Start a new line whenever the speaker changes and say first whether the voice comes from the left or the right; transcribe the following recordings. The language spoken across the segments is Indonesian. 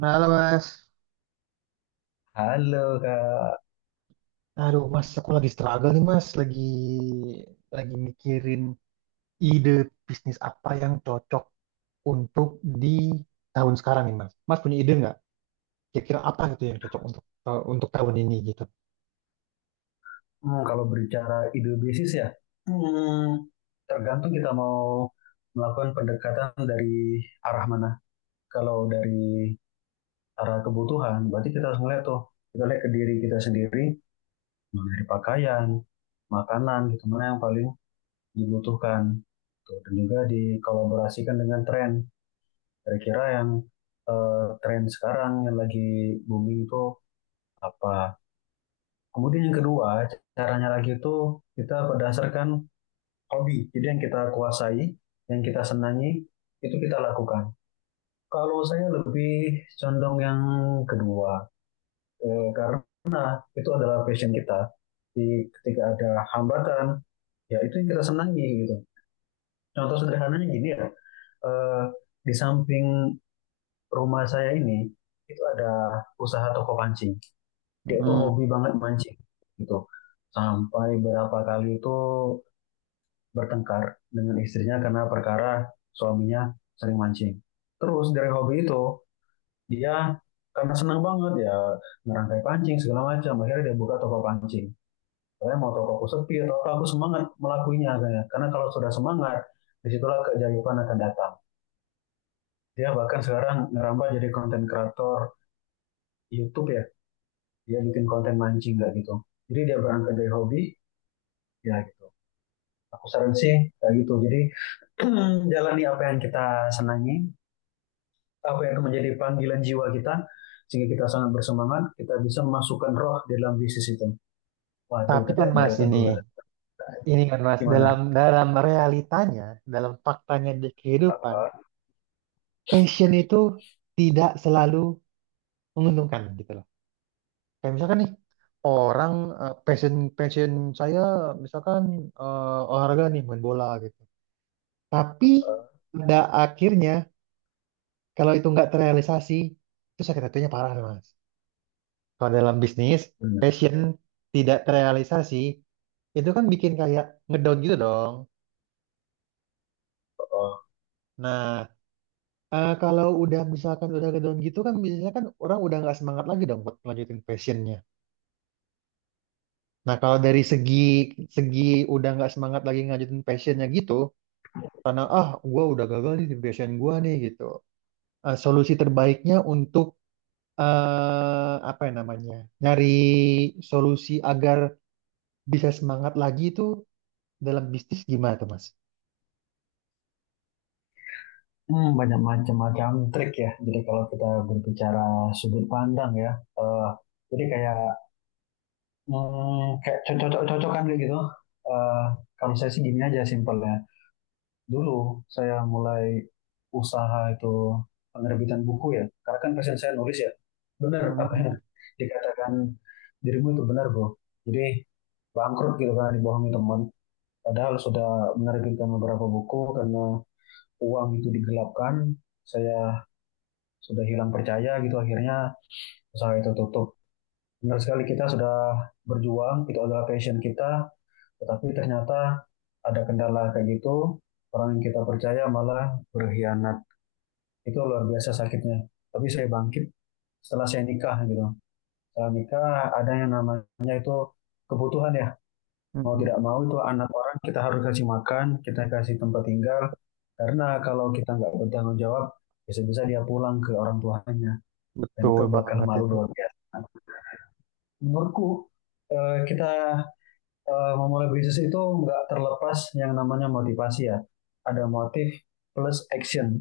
right: Halo Mas.
left: Halo Kak.
right: Aduh Mas, aku lagi struggle nih Mas, lagi mikirin ide bisnis apa yang cocok untuk di tahun sekarang nih Mas. Mas punya ide nggak? Kira-kira apa gitu yang cocok untuk untuk tahun ini gitu?
left: Kalau berbicara ide bisnis ya, Hmm, tergantung kita mau melakukan pendekatan dari arah mana. Kalau dari arah kebutuhan, berarti kita harus melihat tuh, kita lihat ke diri kita sendiri, mulai dari pakaian, makanan, gitu, mana yang paling dibutuhkan. Tuh, dan juga dikolaborasikan dengan tren. Kira-kira yang tren sekarang yang lagi booming itu apa. Kemudian yang kedua, caranya lagi itu kita berdasarkan hobi. Jadi yang kita kuasai, yang kita senangi, itu kita lakukan. Kalau saya lebih condong yang kedua, karena itu adalah passion kita. Di, ketika ada hambatan, ya itu yang kita senangi gitu. Contoh sederhananya gini ya, eh, di samping rumah saya ini, itu ada usaha toko pancing. Dia itu
right: Hmm,
left: hobi banget mancing gitu. Sampai berapa kali itu bertengkar dengan istrinya karena perkara suaminya sering mancing. Terus dari hobi itu dia karena senang banget ya ngerangkai pancing segala macam akhirnya dia buka toko pancing. Saya mau toko aku sepi atau apa, aku semangat melakuinya akhirnya. Karena kalau sudah semangat disitulah keajaiban akan datang. Dia bahkan sekarang ngerambah jadi konten kreator YouTube ya. Dia bikin konten mancing nggak gitu. Jadi dia berangkat dari hobi ya gitu. Aku saran sih kayak gitu. Jadi jalani apa yang kita senangi, apa yang menjadi panggilan jiwa kita sehingga kita sangat bersemangat kita bisa memasukkan roh di dalam bisnis itu, waduh
right: tapi
left: udah
right: kan
left: kayak
right: Mas
left: Mario
right: ini
left: Teguh.
right: ini kan Mas dalam
left: Gimana?
right: dalam realitanya, dalam faktanya di kehidupan, passion itu tidak selalu menguntungkan gitu. Kayak misalkan nih orang, eh, passion passion saya misalkan olahraga nih main bola gitu. Tapi pada akhirnya kalau itu nggak terrealisasi itu sakit hatinya parah nih, Mas. Kalau dalam bisnis
left: Bener.
right: passion tidak terrealisasi itu kan bikin kayak ngedown gitu dong.
left: Oh.
right: Nah Kalau udah misalkan udah ngedown gitu kan biasanya kan orang udah nggak semangat lagi dong buat lanjutin passionnya. Nah kalau dari segi segi udah nggak semangat lagi ngajutin passionnya gitu karena ah gue udah gagal nih di passion gue nih gitu. Solusi terbaiknya untuk, apa ya namanya, nyari solusi agar bisa semangat lagi itu dalam bisnis gimana tuh Mas?
left: Banyak macam-macam trik ya, jadi kalau kita berbicara sudut pandang ya, eh, jadi kayak kayak cocok-cocokan kayak gitu. Eh, kalau saya sih gini aja simpel ya. Dulu saya mulai usaha itu penerbitan buku ya. Karena kan passion saya nulis ya. Benar apa yang
right: Hmm.
left: dikatakan dirimu itu benar, Bro. Jadi bangkrut gitu kan dibohongi teman. Padahal sudah menerbitkan beberapa buku karena uang itu digelapkan, saya sudah hilang percaya gitu akhirnya usaha itu tutup. Benar sekali kita sudah berjuang, itu adalah passion kita, tetapi ternyata ada kendala kayak gitu, orang yang kita percaya malah berkhianat. Itu luar biasa sakitnya. Tapi saya bangkit setelah saya nikah gitu. Setelah nikah ada yang namanya itu kebutuhan ya. Mau
right: Hmm.
left: tidak mau itu anak orang kita harus kasih makan, kita kasih tempat tinggal. Karena kalau kita nggak bertanggung jawab, bisa-bisa dia pulang ke orang tuanya. Dan
right: Betul
left: itu bakal
right: banget
left: malu
right: itu.
left: luar biasa. Menurutku kita memulai bisnis itu nggak terlepas yang namanya motivasi ya. Ada motif plus action.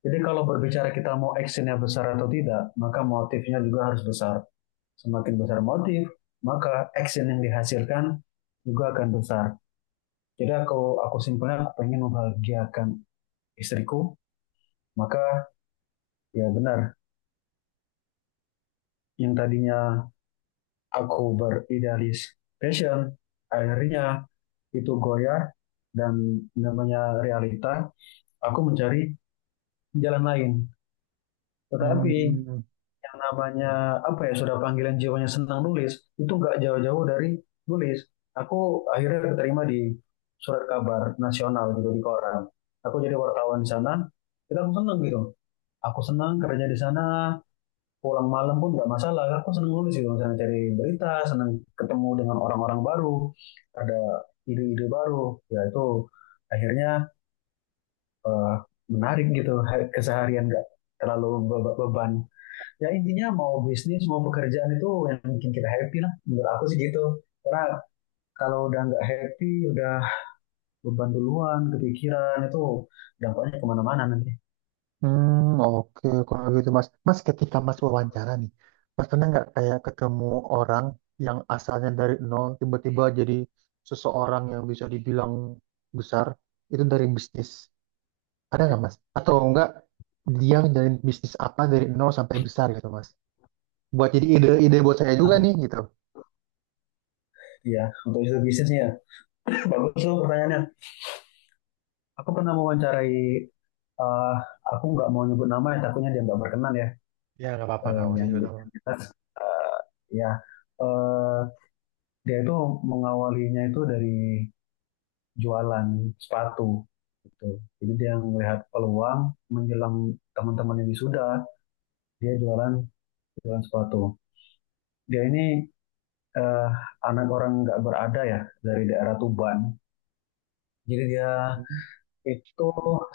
left: Jadi kalau berbicara kita mau actionnya besar atau tidak, maka motifnya juga harus besar. Semakin besar motif, maka action yang dihasilkan juga akan besar. Jadi aku simpelnya aku pengen membahagiakan istriku, maka ya benar, yang tadinya aku beridealis passion, akhirnya itu goyah dan namanya realita, aku mencari jalan lain. Tetapi
right: Hmm.
left: yang namanya apa ya sudah panggilan jiwanya senang nulis itu nggak jauh-jauh dari nulis aku akhirnya keterima di surat kabar nasional gitu di koran aku jadi wartawan di sana kita aku seneng gitu aku senang kerja di sana pulang malam pun nggak masalah aku seneng nulis gitu misalnya cari berita seneng ketemu dengan orang-orang baru ada ide-ide baru ya itu akhirnya eh, menarik gitu keseharian nggak terlalu beban ya intinya mau bisnis mau pekerjaan itu yang bikin kita happy lah menurut aku sih gitu karena kalau udah nggak happy udah beban duluan kepikiran itu dampaknya kemana-mana nanti.
right: Hmm, oke kalau gitu Mas. Mas ketika Mas wawancara nih, Mas pernah nggak kayak ketemu orang yang asalnya dari nol tiba-tiba jadi seseorang yang bisa dibilang besar itu dari bisnis? Ada nggak Mas? Atau enggak, dia ngejalanin bisnis apa dari nol sampai besar gitu Mas? Buat jadi ide-ide buat saya juga nih gitu.
left: Iya, untuk itu bisnisnya bagus loh pertanyaannya. Aku pernah mewawancarai, eh aku nggak mau nyebut nama ya takutnya dia nggak berkenan ya.
right: Ya nggak apa-apa,
left: Eh,
right: nggak usah
left: yang
right: juga
left: di-
right: tahu.
left: eh, ya eh, Dia itu mengawalinya itu dari jualan sepatu gitu. Jadi dia melihat peluang menjelang teman-teman yang wisuda, dia jualan jualan sepatu. Dia ini eh, anak orang nggak berada ya dari daerah Tuban. Jadi dia itu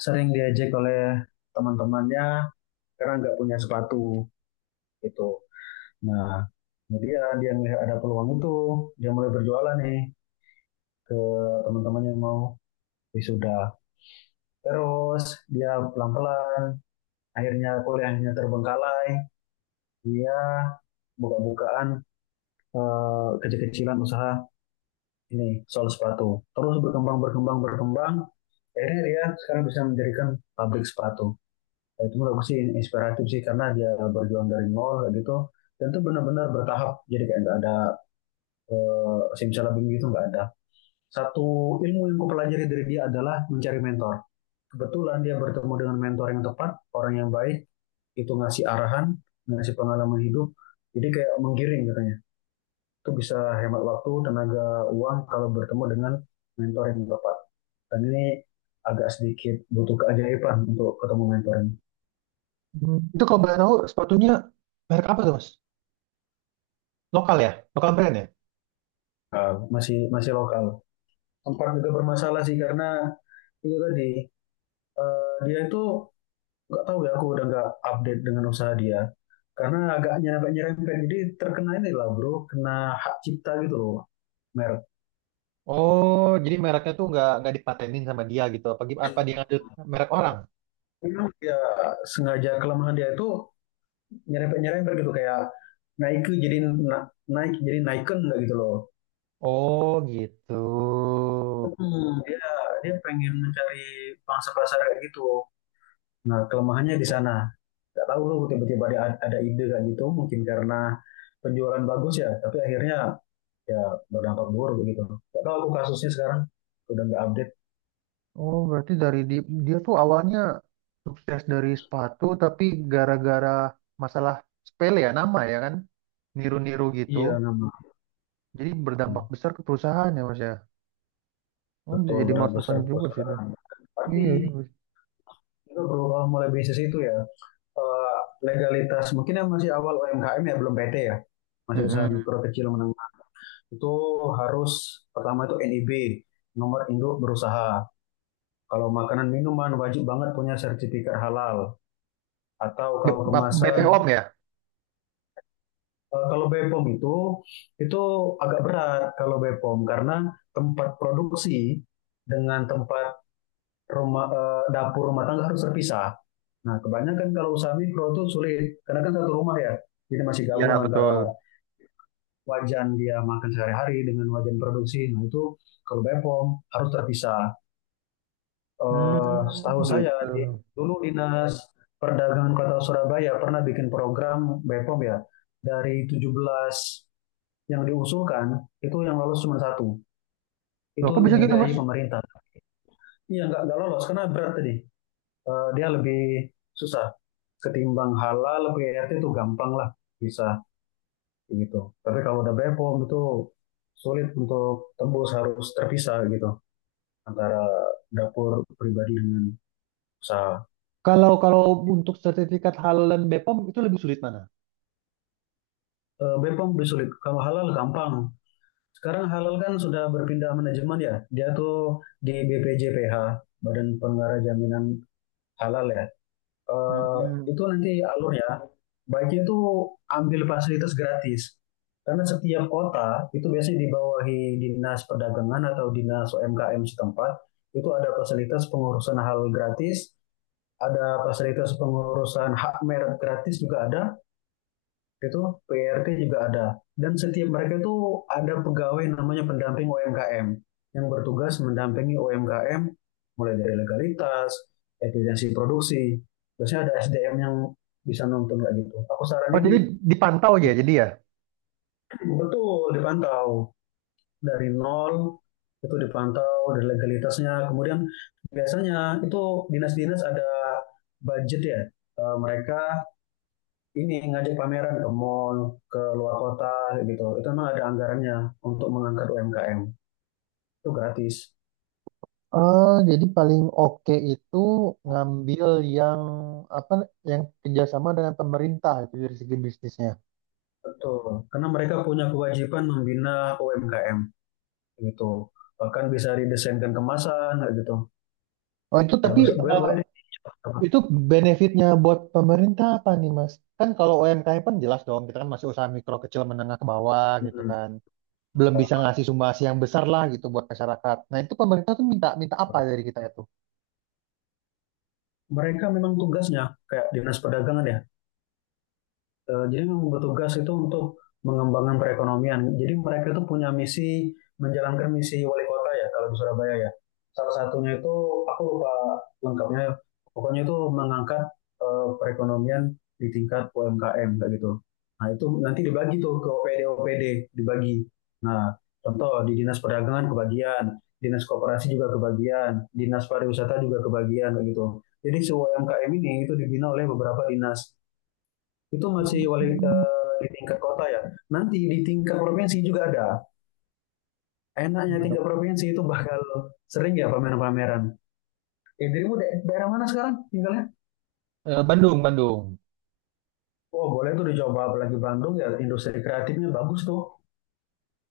left: sering diajak oleh teman-temannya karena nggak punya sepatu gitu. Nah, kemudian dia melihat ada peluang itu, dia mulai berjualan nih ke teman-teman yang mau wisuda. Terus dia pelan-pelan akhirnya kuliahnya terbengkalai dia buka-bukaan kecil-kecilan usaha ini sol sepatu terus berkembang berkembang berkembang akhirnya dia sekarang bisa mendirikan pabrik sepatu. Nah, itu menurut aku sih inspiratif sih karena dia berjuang dari nol kayak gitu dan itu benar-benar bertahap jadi kayak nggak ada simsalabim gitu nggak ada satu ilmu yang kupelajari dari dia adalah mencari mentor, kebetulan dia bertemu dengan mentor yang tepat orang yang baik itu ngasih arahan, ngasih pengalaman hidup. Jadi kayak menggiring katanya. Itu bisa hemat waktu, tenaga, uang kalau bertemu dengan mentor yang tepat. Dan ini agak sedikit butuh keajaiban untuk ketemu mentor ini.
right: Hmm, itu kalau boleh tahu sepatunya merek apa tuh Mas? Lokal ya, lokal brand ya.
left: Masih masih lokal. Tempat juga bermasalah sih karena itu tadi dia itu nggak tahu ya aku udah nggak update dengan usaha dia karena agaknya agak nyerempet jadi terkena ini lah bro kena hak cipta gitu loh merek.
right: Oh, jadi mereknya tuh nggak dipatenin sama dia gitu. Apa gim- apa dia ngambil merek orang?
left: Memang ya sengaja kelemahan dia itu nyerempet-nyerempet gitu kayak naik jadi naik jadi naiken nggak gitu loh.
right: Oh gitu.
left: Hmm. Dia dia pengen mencari pangsa pasar kayak gitu. Nah, kelemahannya di sana. Nggak tahu loh tiba-tiba ada ide kayak gitu mungkin karena penjualan bagus ya, tapi akhirnya ya berdampak buruk begitu. Nggak tahu aku kasusnya sekarang udah nggak update.
right: Oh, berarti dari di- dia tuh awalnya sukses dari sepatu, tapi gara-gara masalah sepele ya, nama ya kan? Niru-niru gitu.
left: Iya, nama
right: Jadi berdampak besar ke perusahaan ya Mas ya. Oh, bisa
left: betul
right: jadi
left: berat
right: masukan
left: besar
right: juga sih itu.
left: perusahaan.
right: Iya, iya.
left: Tapi
right: Mas.
left: juga bro mulai bisnis itu ya eh, legalitas mungkin yang masih awal UMKM ya belum PT ya masih usaha
right: Mm-mm.
left: mikro kecil menengah itu harus pertama itu NIB, nomor induk berusaha, kalau makanan minuman wajib banget punya sertifikat halal atau kalau kemasan
right: BPOM ya?
left: kalau BPOM itu itu agak berat kalau BPOM karena tempat produksi dengan tempat rumah, dapur rumah tangga harus terpisah. Nah kebanyakan kalau usaha mikro itu sulit karena kan satu rumah ya jadi masih
right: Ya,
left: gabung antara
right: betul.
left: wajan dia makan sehari-hari dengan wajan produksi. Nah itu kalau BEPOM harus terpisah.
right: Hmm,
left: Setahu saya
right: gitu.
left: di, dulu dinas perdagangan kota Surabaya pernah bikin program BEPOM ya dari 17 yang diusulkan itu yang lolos cuma satu
right: Loh,
left: itu
right: kok bisa gitu
left: dibiayai
right: Mas?
left: pemerintah. Iya nggak lolos karena berat tadi. Dia lebih susah ketimbang halal PRT itu gampang lah bisa gitu. Tapi kalau udah Bepom itu sulit untuk tembus harus terpisah gitu antara dapur pribadi dengan usaha.
right: Kalau kalau untuk sertifikat halal dan BPOM itu lebih sulit mana?
left: Bepom lebih sulit. Kalau halal gampang. Sekarang halal kan sudah berpindah manajemen ya. Dia tuh di BPJPH, Badan Pengarah Jaminan Halal ya. eh,
right: Mm-mm.
left: itu nanti alurnya baiknya itu ambil fasilitas gratis karena setiap kota itu biasanya dibawahi dinas perdagangan atau dinas UMKM setempat itu ada fasilitas pengurusan hal gratis ada fasilitas pengurusan hak merek gratis juga ada itu PRT juga ada. Dan setiap mereka itu ada pegawai namanya pendamping UMKM yang bertugas mendampingi UMKM mulai dari legalitas, efisiensi produksi. Biasanya ada SDM yang bisa nonton kayak gitu. Aku
right: Oh,
left: saranin.
right: jadi dipantau ya
left: Ya,
right: jadi ya?
left: betul dipantau dari nol itu dipantau dari legalitasnya. Kemudian biasanya itu dinas-dinas ada budget ya. Mereka ini ngajak pameran ke mall, ke luar kota gitu. Itu memang ada anggarannya untuk mengangkat UMKM. Itu gratis.
right: Jadi paling oke itu ngambil yang apa yang kerjasama dengan pemerintah itu dari segi bisnisnya.
left: Betul. Karena mereka punya kewajiban membina UMKM gitu. Bahkan bisa didesainkan kemasan gitu.
right: Oh itu
left: Ya,
right: tapi,
left: boleh
right: eh,
left: boleh.
right: itu benefitnya buat pemerintah apa nih, Mas? Kan kalau UMKM kan jelas dong, kita kan masih usaha mikro kecil menengah ke bawah gitu
left: Hmm.
right: kan. Belum bisa ngasih sumbasi yang besar lah gitu buat masyarakat. Nah, itu pemerintah tuh minta minta apa dari kita itu?
left: Mereka memang tugasnya kayak Dinas Perdagangan ya. Jadi memang bertugas itu untuk mengembangkan perekonomian. Jadi mereka itu punya misi menjalankan misi wali kota ya kalau di Surabaya ya. Salah satunya itu aku lupa lengkapnya, ya. Pokoknya itu mengangkat perekonomian di tingkat UMKM kayak gitu. Nah itu nanti dibagi tuh ke OPD OPD dibagi. Nah contoh di dinas perdagangan kebagian, dinas koperasi juga kebagian, dinas pariwisata juga kebagian kayak gitu. Jadi si UMKM ini itu dibina oleh beberapa dinas. Itu masih wali,
right: Hmm,
left: di tingkat kota ya. Nanti di tingkat provinsi juga ada. Enaknya
right: Bandung.
left: tingkat provinsi itu bakal sering ya pameran-pameran. Dirimu daerah mana sekarang tinggalnya?
right: Bandung, Bandung.
left: Oh, boleh tuh dicoba apalagi Bandung ya industri kreatifnya bagus tuh.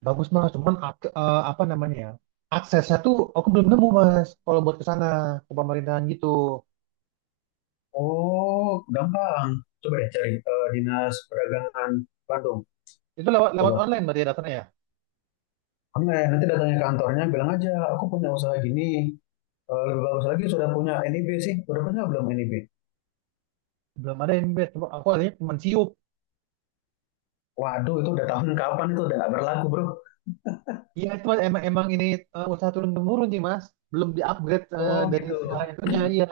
right: Bagus Mas, cuman ak- apa namanya ya? Aksesnya tuh aku belum nemu Mas. Kalau buat ke sana ke pemerintahan gitu,
left: Oh, gampang. Coba deh cari Dinas Perdagangan Bandung.
right: itu lewat lewat
left: Coba.
right: online berarti datanya ya.
left: Online. Nanti datangnya ke kantornya bilang aja, aku punya usaha gini. Lebih bagus lagi sudah punya NIB sih. Udah punya belum NIB?
right: Belum ada yang bed. Coba aku adanya cuma siup.
left: Waduh, itu udah tahun kapan itu udah nggak berlaku, bro.
right: Iya, cuman emang emang ini, usaha turun temurun sih Mas, belum diupgrade
left: Oh,
right: dari
left: gitu.
right: segala itunya iya.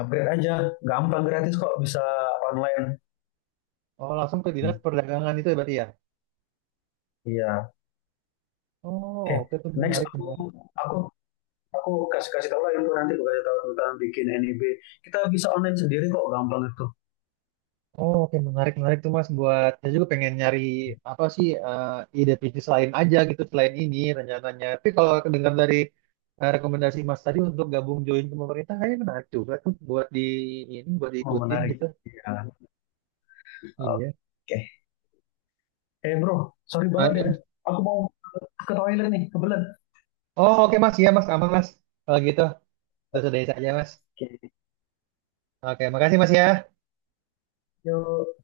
left: Upgrade aja gampang gratis kok bisa online.
right: Oh langsung ke dinas perdagangan itu ya berarti ya.
left: Iya.
right: Oh
left: Oke. Okay.
right: oke tuh,
left: Next
right: menarik menarik.
left: aku aku kasih kasih tahu lah itu nanti aku kasih tahu tentang bikin NIB kita bisa online sendiri kok gampang itu.
right: Oh oke, menarik menarik tuh Mas, buat saya juga pengen nyari apa sih, ide bisnis lain aja gitu selain ini rencananya. Tapi kalau dengar dari, rekomendasi Mas tadi untuk gabung join ke pemerintah kayaknya menarik juga tuh buat di ini buat
left: Oh,
right: diikutin
left: menarik.
right: gitu.
left: Iya. Oke.
right: Iya.
left: Okay. Bro sorry banget
right: Menarik ya,
left: ya
right: Mas.
left: aku mau ke toilet nih kebelet. Oke.
right: Oh oke Mas, iya Mas aman Mas. Kalau gitu, sudah saja Mas.
left: Okay.
right: Oke, makasih Mas ya.
left: Yo.